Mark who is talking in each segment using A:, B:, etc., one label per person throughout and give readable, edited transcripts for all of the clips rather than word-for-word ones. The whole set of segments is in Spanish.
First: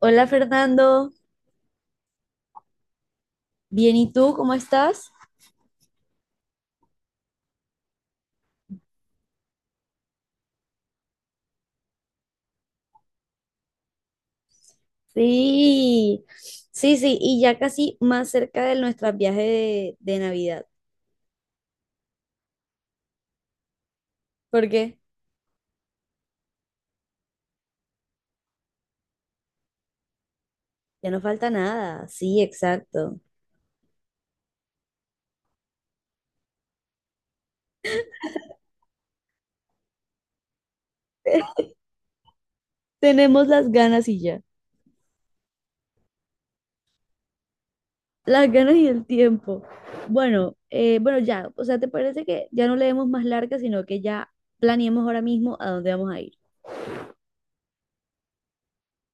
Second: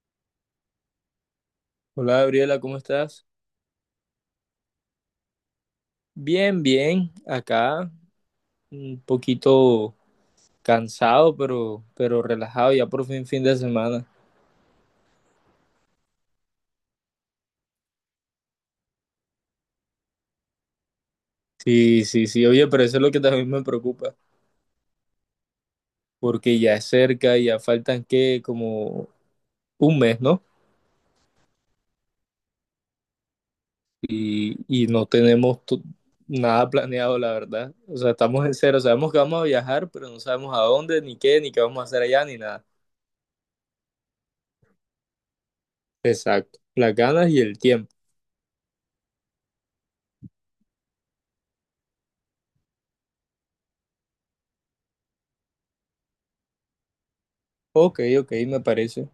A: Hola Fernando.
B: Hola Gabriela, ¿cómo estás?
A: Bien, ¿y tú cómo estás?
B: Bien, bien, acá un poquito cansado, pero relajado, ya por fin fin de semana.
A: Sí, sí, sí, y ya casi más cerca de nuestro viaje de Navidad.
B: Sí, sí, sí, oye, pero eso es lo que también me preocupa,
A: ¿Por qué?
B: porque ya es cerca, ya faltan que como un mes, ¿no?
A: Ya no falta nada, sí, exacto.
B: Y no tenemos nada planeado, la verdad. O sea, estamos en cero, sabemos que vamos a viajar, pero no sabemos a dónde, ni qué vamos a hacer allá, ni nada.
A: Tenemos las ganas y ya.
B: Exacto, las ganas y el tiempo.
A: Las ganas y el tiempo. Bueno, bueno, ya, o sea, ¿te parece que ya no le demos más larga, sino que ya planeemos ahora mismo a dónde vamos a ir?
B: Ok, ok, me parece,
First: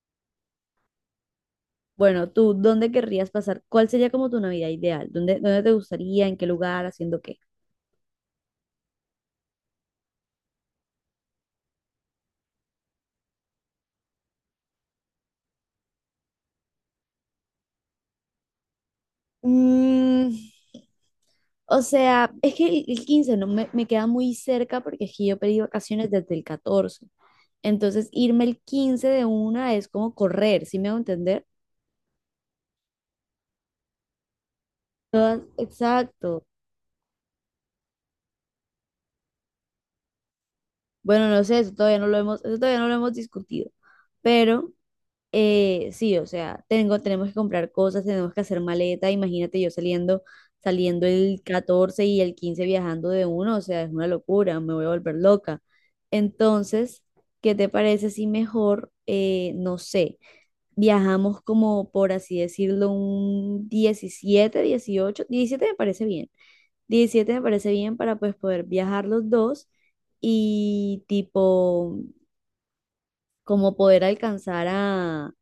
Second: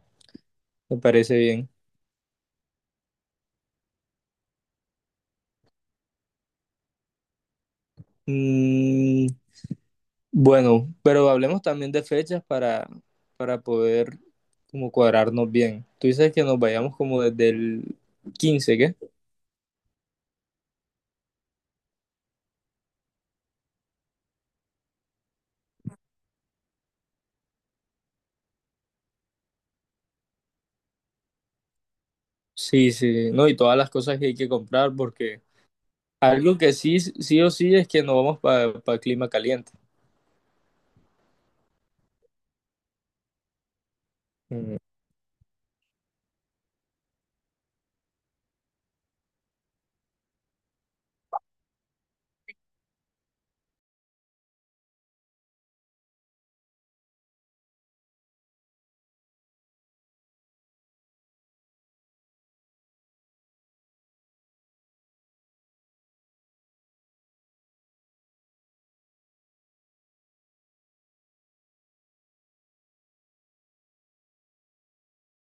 B: me parece bien.
A: Bueno, tú, ¿dónde querrías pasar? ¿Cuál sería como tu Navidad ideal? ¿Dónde, dónde te gustaría? ¿En qué lugar? ¿Haciendo qué?
B: Mm, Bueno, pero hablemos también de fechas para poder como cuadrarnos bien. Tú dices que nos vayamos como desde el 15, ¿qué?
A: Mm. O sea, es que el 15 no me queda muy cerca, porque es que yo pedí vacaciones desde el 14. Entonces, irme el 15 de una es como correr, ¿sí me hago entender?
B: Sí, sí, no, y todas las cosas que hay que comprar
A: Todas,
B: porque
A: exacto.
B: algo que sí, sí o sí es que no vamos para clima caliente.
A: Bueno, no sé, eso todavía no lo hemos discutido. Pero
B: Mm.
A: Sí, o sea, tenemos que comprar cosas, tenemos que hacer maleta. Imagínate yo saliendo el 14 y el 15 viajando de uno, o sea, es una locura, me voy a volver loca. Entonces, ¿qué te parece si mejor, no sé, viajamos como por así decirlo, un 17 me parece bien. Diecisiete me parece bien para pues poder viajar los dos y tipo, como poder alcanzar a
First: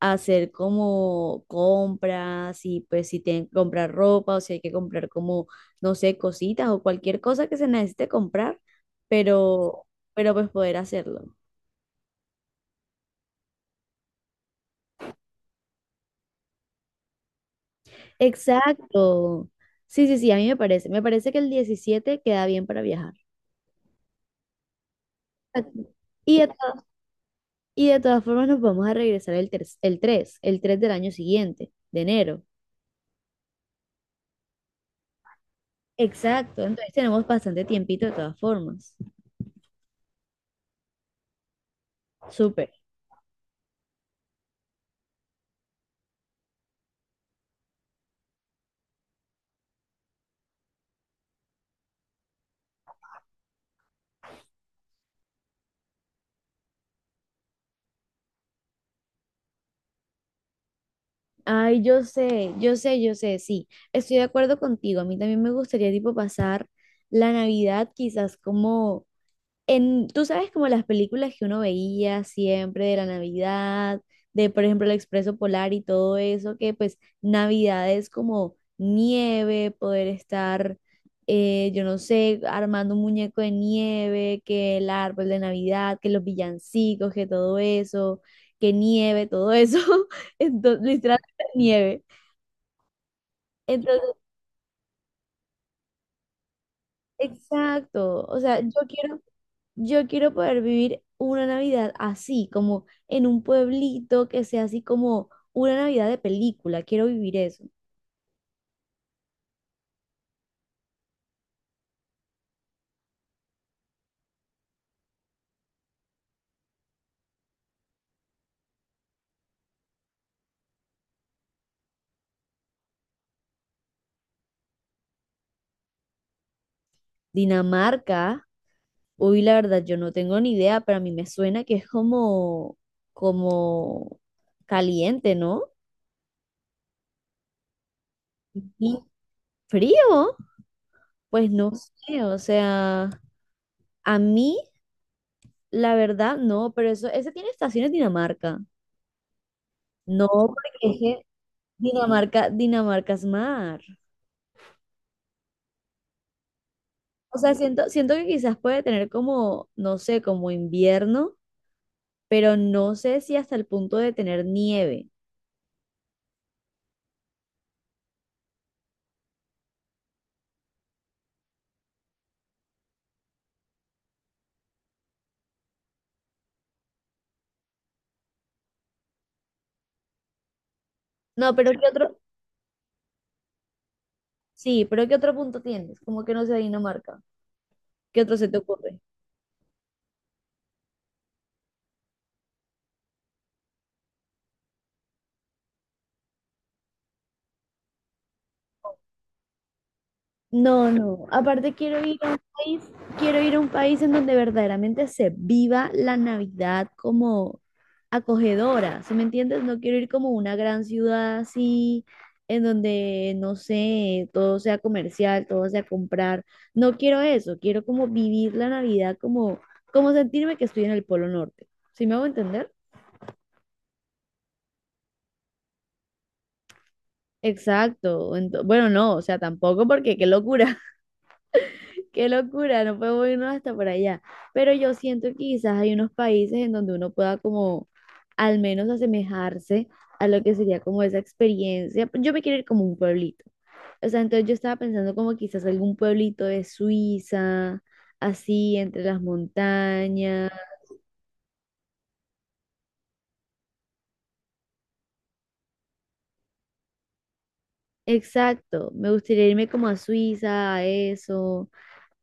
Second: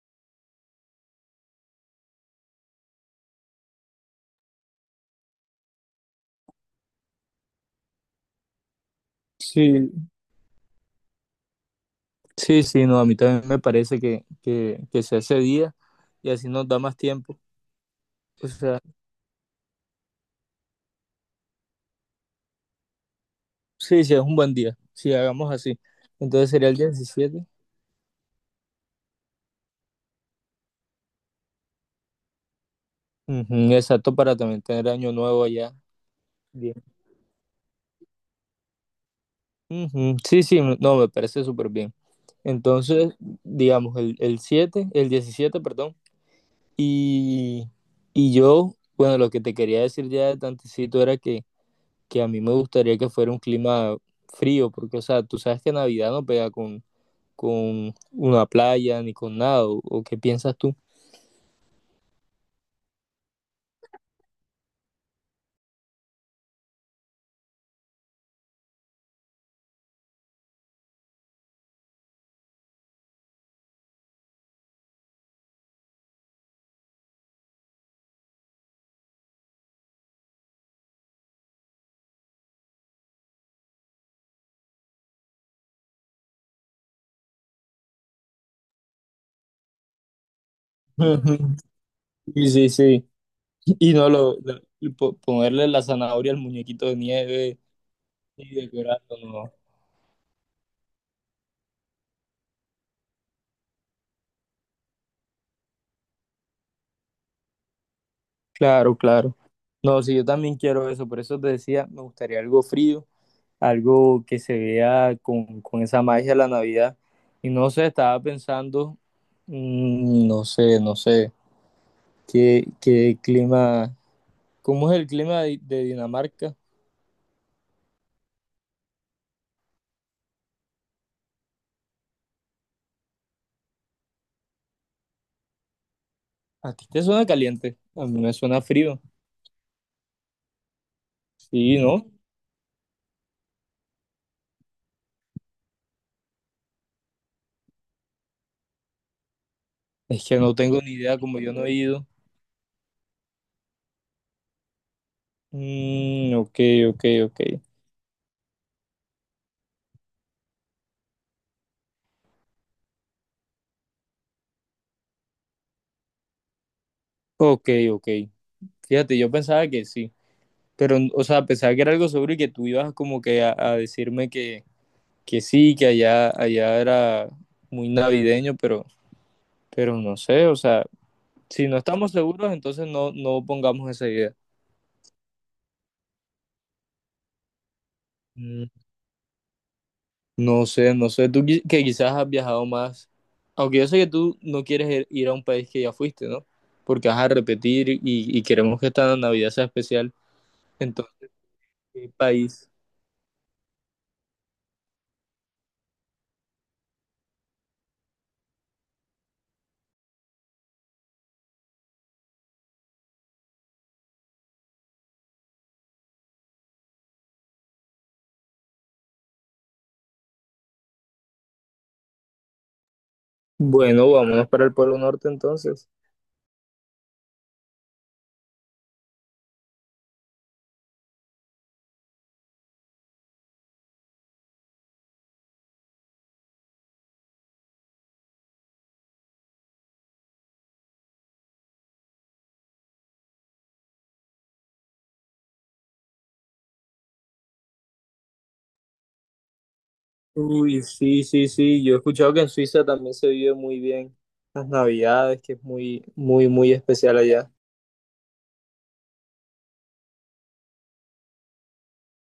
A: hacer como compras, y pues si tienen que comprar ropa o si hay que comprar como, no sé, cositas o cualquier cosa que se necesite comprar, pero,
B: Sí,
A: pero pues poder hacerlo.
B: sí, sí, no, a mí también me parece que sea ese día y así nos da más tiempo. O sea,
A: Exacto. Sí, sí, sí, a mí me parece. Me parece que el 17 queda bien para viajar.
B: sí, sí, es un buen día, si hagamos así.
A: Exacto. Y de,
B: Entonces
A: to-
B: sería el 17.
A: y de todas formas nos vamos a regresar el 3 del año siguiente, de enero.
B: Ujú, exacto, para también tener año nuevo allá.
A: Exacto, entonces tenemos bastante tiempito de todas formas.
B: Ujú, sí, sí, no, me parece súper bien.
A: Súper.
B: Entonces, digamos, el 7 el 17 perdón, y, y yo, bueno, lo que te quería decir ya de tantecito era que, a mí me gustaría que fuera un clima frío, porque, o sea, tú sabes que Navidad no pega con una playa ni con nada, ¿o qué piensas tú?
A: Ay, yo sé, yo sé, yo sé, sí, estoy de acuerdo contigo. A mí también me gustaría, tipo, pasar la Navidad quizás como en, tú sabes, como las películas que uno veía siempre de la Navidad, de por ejemplo el Expreso Polar y todo eso, que pues Navidad es como nieve, poder estar, yo no sé, armando un muñeco de nieve, que el árbol de Navidad, que los villancicos, que todo eso, que nieve, todo eso, entonces, literalmente
B: Ujú,
A: nieve.
B: sí, sí, sí. Y no
A: Entonces,
B: ponerle la zanahoria al muñequito de nieve
A: exacto, o
B: y
A: sea, yo
B: decorarlo,
A: quiero...
B: no.
A: Yo quiero poder vivir una Navidad así, como en un pueblito que sea así como una Navidad de película. Quiero vivir eso.
B: Claro, claro. No, sí, yo también quiero eso, por eso te decía, me gustaría algo frío, algo que se vea con, esa magia de la Navidad. Y no sé, estaba pensando, no sé, no sé, qué clima, ¿cómo es el clima de Dinamarca?
A: Dinamarca, uy, la verdad, yo no tengo ni idea, pero a mí me suena que es como, como caliente, ¿no?
B: ¿A ti te suena caliente? A mí me suena frío.
A: Y frío, pues no
B: Sí, ¿no?
A: sé, o sea, a mí, la verdad, no, pero eso, ese tiene estaciones Dinamarca.
B: Es
A: No,
B: que no
A: porque
B: tengo ni
A: es
B: idea,
A: que
B: como yo no he ido.
A: Dinamarca, Dinamarca es mar.
B: Ok, ok,
A: O sea,
B: ok.
A: siento que quizás puede tener como, no sé, como invierno, pero no sé si hasta el punto de tener nieve.
B: Ok, ok. Fíjate, yo pensaba que sí. Pero, o sea, pensaba que era algo seguro y que tú ibas como que a decirme que sí, que allá, allá era muy navideño, pero no sé, o sea,
A: No,
B: si
A: pero
B: no
A: ¿qué
B: estamos
A: otro?
B: seguros, entonces no, no pongamos esa idea.
A: Sí, pero ¿qué otro punto tienes? Como que no sea Dinamarca. ¿Qué otro se te
B: Mm,
A: ocurre?
B: No sé, no sé, tú que quizás has viajado más, aunque yo sé que tú no quieres ir a un país que ya fuiste, ¿no? Porque vas a repetir y queremos que esta Navidad sea especial.
A: No, no.
B: Entonces,
A: Aparte
B: ¿qué país?
A: quiero ir a un país en donde verdaderamente se viva la Navidad como acogedora, ¿sí me entiendes? No quiero ir como a una gran ciudad así, en donde, no sé, todo sea comercial, todo sea comprar. No quiero eso, quiero como vivir la Navidad como, como sentirme que estoy en el Polo Norte. ¿Sí me hago entender?
B: Bueno, vámonos para el Polo Norte entonces.
A: Exacto. Bueno, no, o sea, tampoco, porque qué locura. Qué locura, no podemos irnos hasta por allá. Pero yo siento que quizás hay unos países en donde uno pueda como al menos asemejarse a lo que sería como esa experiencia. Yo me quiero ir como un pueblito. O sea, entonces yo estaba pensando como quizás algún pueblito de Suiza, así entre las montañas.
B: Uy, sí, sí, sí. Yo he escuchado que en Suiza también se vive muy bien las Navidades, que es muy, muy, muy especial allá.
A: Exacto, me gustaría irme como a Suiza, a eso,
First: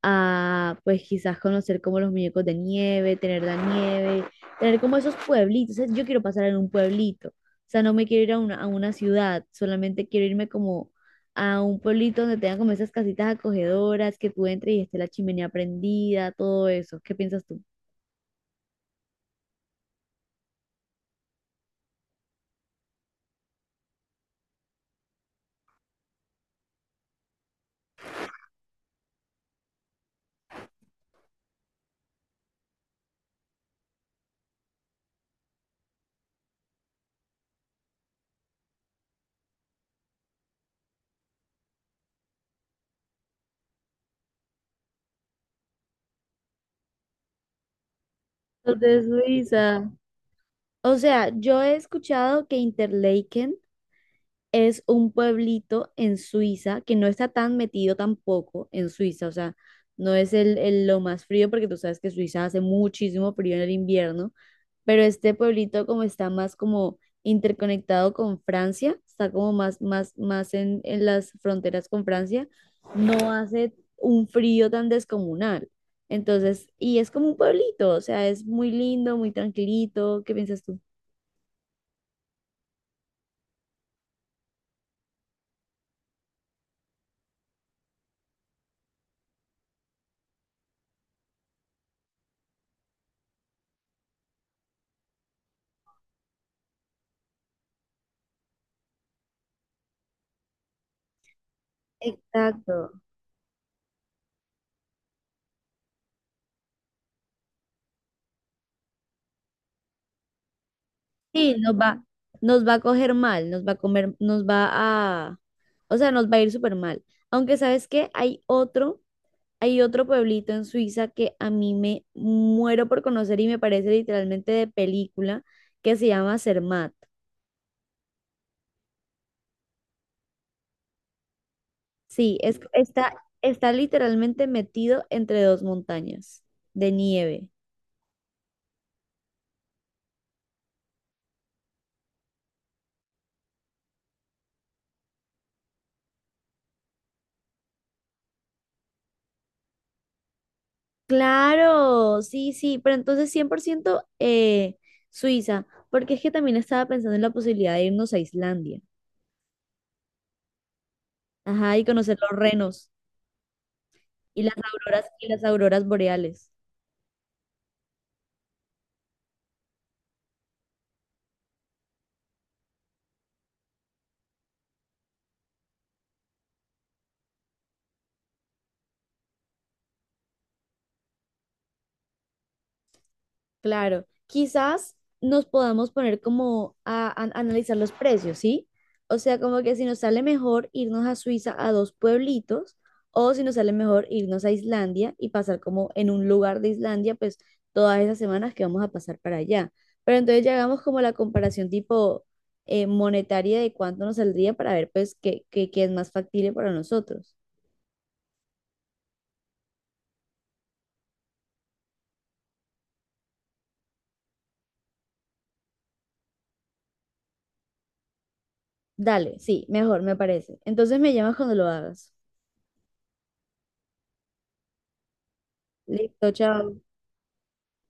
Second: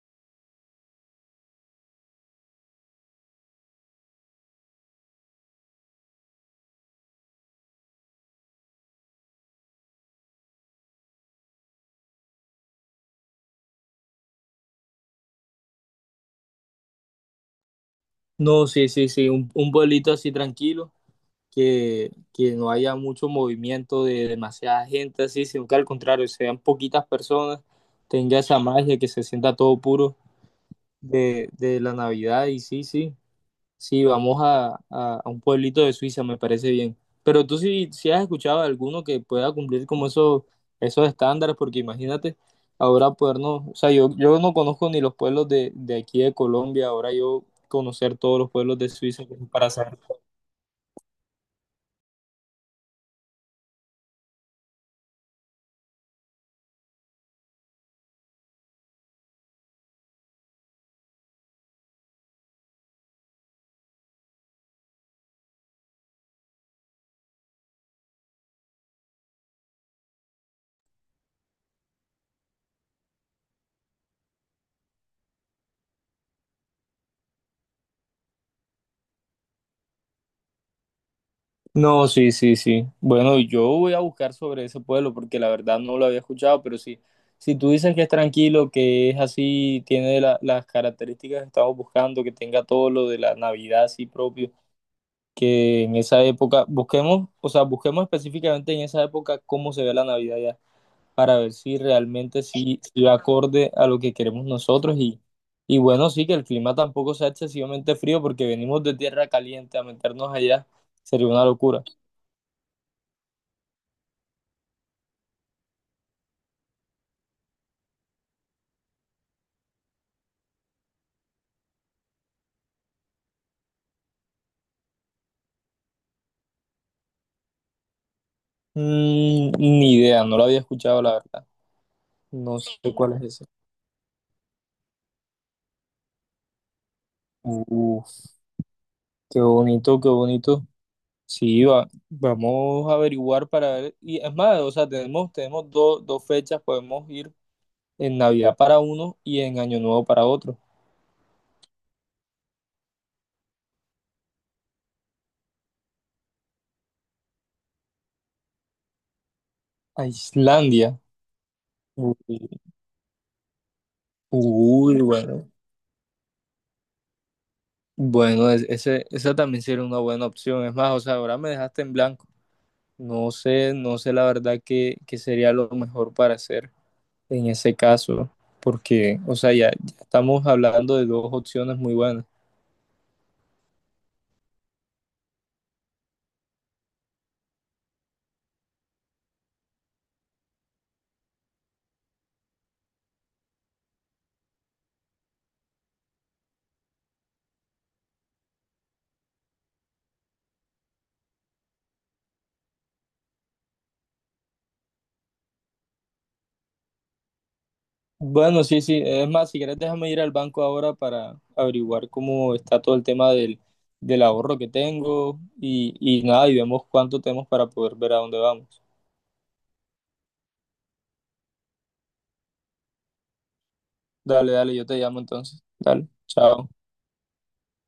A: a pues quizás conocer como los muñecos de nieve, tener la nieve, tener como esos pueblitos. O sea, yo quiero pasar en un pueblito, o sea, no me quiero ir a a una ciudad, solamente quiero irme como a un pueblito donde tengan como esas casitas acogedoras, que tú entres y esté la chimenea prendida, todo eso. ¿Qué piensas tú?
B: No, sí, sí, sí. Un pueblito así tranquilo, que no haya mucho movimiento de demasiada gente, así, sino que al contrario, sean poquitas personas, tenga esa magia, que se sienta todo puro de, la Navidad. Y sí, sí. Sí, vamos a un pueblito de Suiza, me parece bien. Pero tú sí, sí has escuchado de alguno que pueda cumplir como esos, estándares, porque imagínate, ahora podernos, o sea, yo, no conozco ni los pueblos de aquí de Colombia, ahora yo conocer todos los pueblos
A: Los
B: de
A: de
B: Suiza como para
A: Suiza.
B: saber.
A: O sea, yo he escuchado que Interlaken es un pueblito en Suiza que no está tan metido tampoco en Suiza, o sea, no es el lo más frío, porque tú sabes que Suiza hace muchísimo frío en el invierno, pero este pueblito como está más como interconectado con Francia, está como más en las fronteras con Francia, no hace un frío tan descomunal. Entonces, y es como un pueblito, o sea, es muy lindo, muy tranquilito. ¿Qué piensas tú?
B: No, sí, sí, sí. Bueno, yo voy a buscar sobre ese pueblo porque la verdad no lo había escuchado, pero sí, si tú dices que es tranquilo, que es así, tiene las características que estamos buscando, que tenga todo lo de la Navidad así propio. Que en esa época busquemos, o sea, busquemos específicamente en esa época cómo se ve la Navidad ya, para ver si realmente sí,
A: Exacto.
B: sí va acorde a lo que queremos nosotros y bueno, sí que el clima tampoco sea excesivamente frío porque venimos de tierra caliente a meternos allá, sería una
A: Sí,
B: locura.
A: nos va a coger mal, nos va a comer, o sea, nos va a ir súper mal. Aunque sabes que hay otro pueblito en Suiza que a mí me muero por conocer y me parece literalmente de película, que se llama Zermatt.
B: Ni idea, no lo había escuchado la verdad,
A: Sí,
B: no sé cuál
A: está,
B: es ese.
A: está literalmente metido entre dos montañas de nieve.
B: Uf, qué bonito, qué bonito. Sí, vamos a averiguar para ver. Y es más, o sea, tenemos, tenemos dos fechas, podemos ir en Navidad para uno y en Año Nuevo para otro.
A: Claro, sí, sí, pero entonces 100%, Suiza, porque es que también estaba pensando en la posibilidad de irnos a Islandia.
B: A Islandia.
A: Ajá, y
B: Uy,
A: conocer los renos y
B: uy,
A: las
B: bueno.
A: auroras boreales.
B: Bueno, ese, esa también sería una buena opción. Es más, o sea, ahora me dejaste en blanco. No sé, no sé la verdad qué, sería lo mejor para hacer en ese caso, porque, o sea, ya estamos hablando de dos opciones muy buenas.
A: Claro, quizás nos podamos poner como a analizar los precios, ¿sí? O sea, como que si nos sale mejor irnos a Suiza a dos pueblitos, o si nos sale mejor irnos a Islandia y pasar como en un lugar de Islandia, pues todas esas semanas que vamos a pasar para allá. Pero entonces ya hagamos como la comparación, tipo, monetaria, de cuánto nos saldría para ver pues qué es más factible para nosotros.
B: Bueno, sí, sí. Es más, si quieres, déjame ir al banco ahora para averiguar cómo está todo el tema del ahorro que tengo y nada, y vemos cuánto tenemos para poder ver a dónde vamos.
A: Dale, sí, mejor, me parece. Entonces me llamas cuando lo hagas.
B: Dale, dale, yo te llamo entonces. Dale,
A: Listo,
B: chao.
A: chao.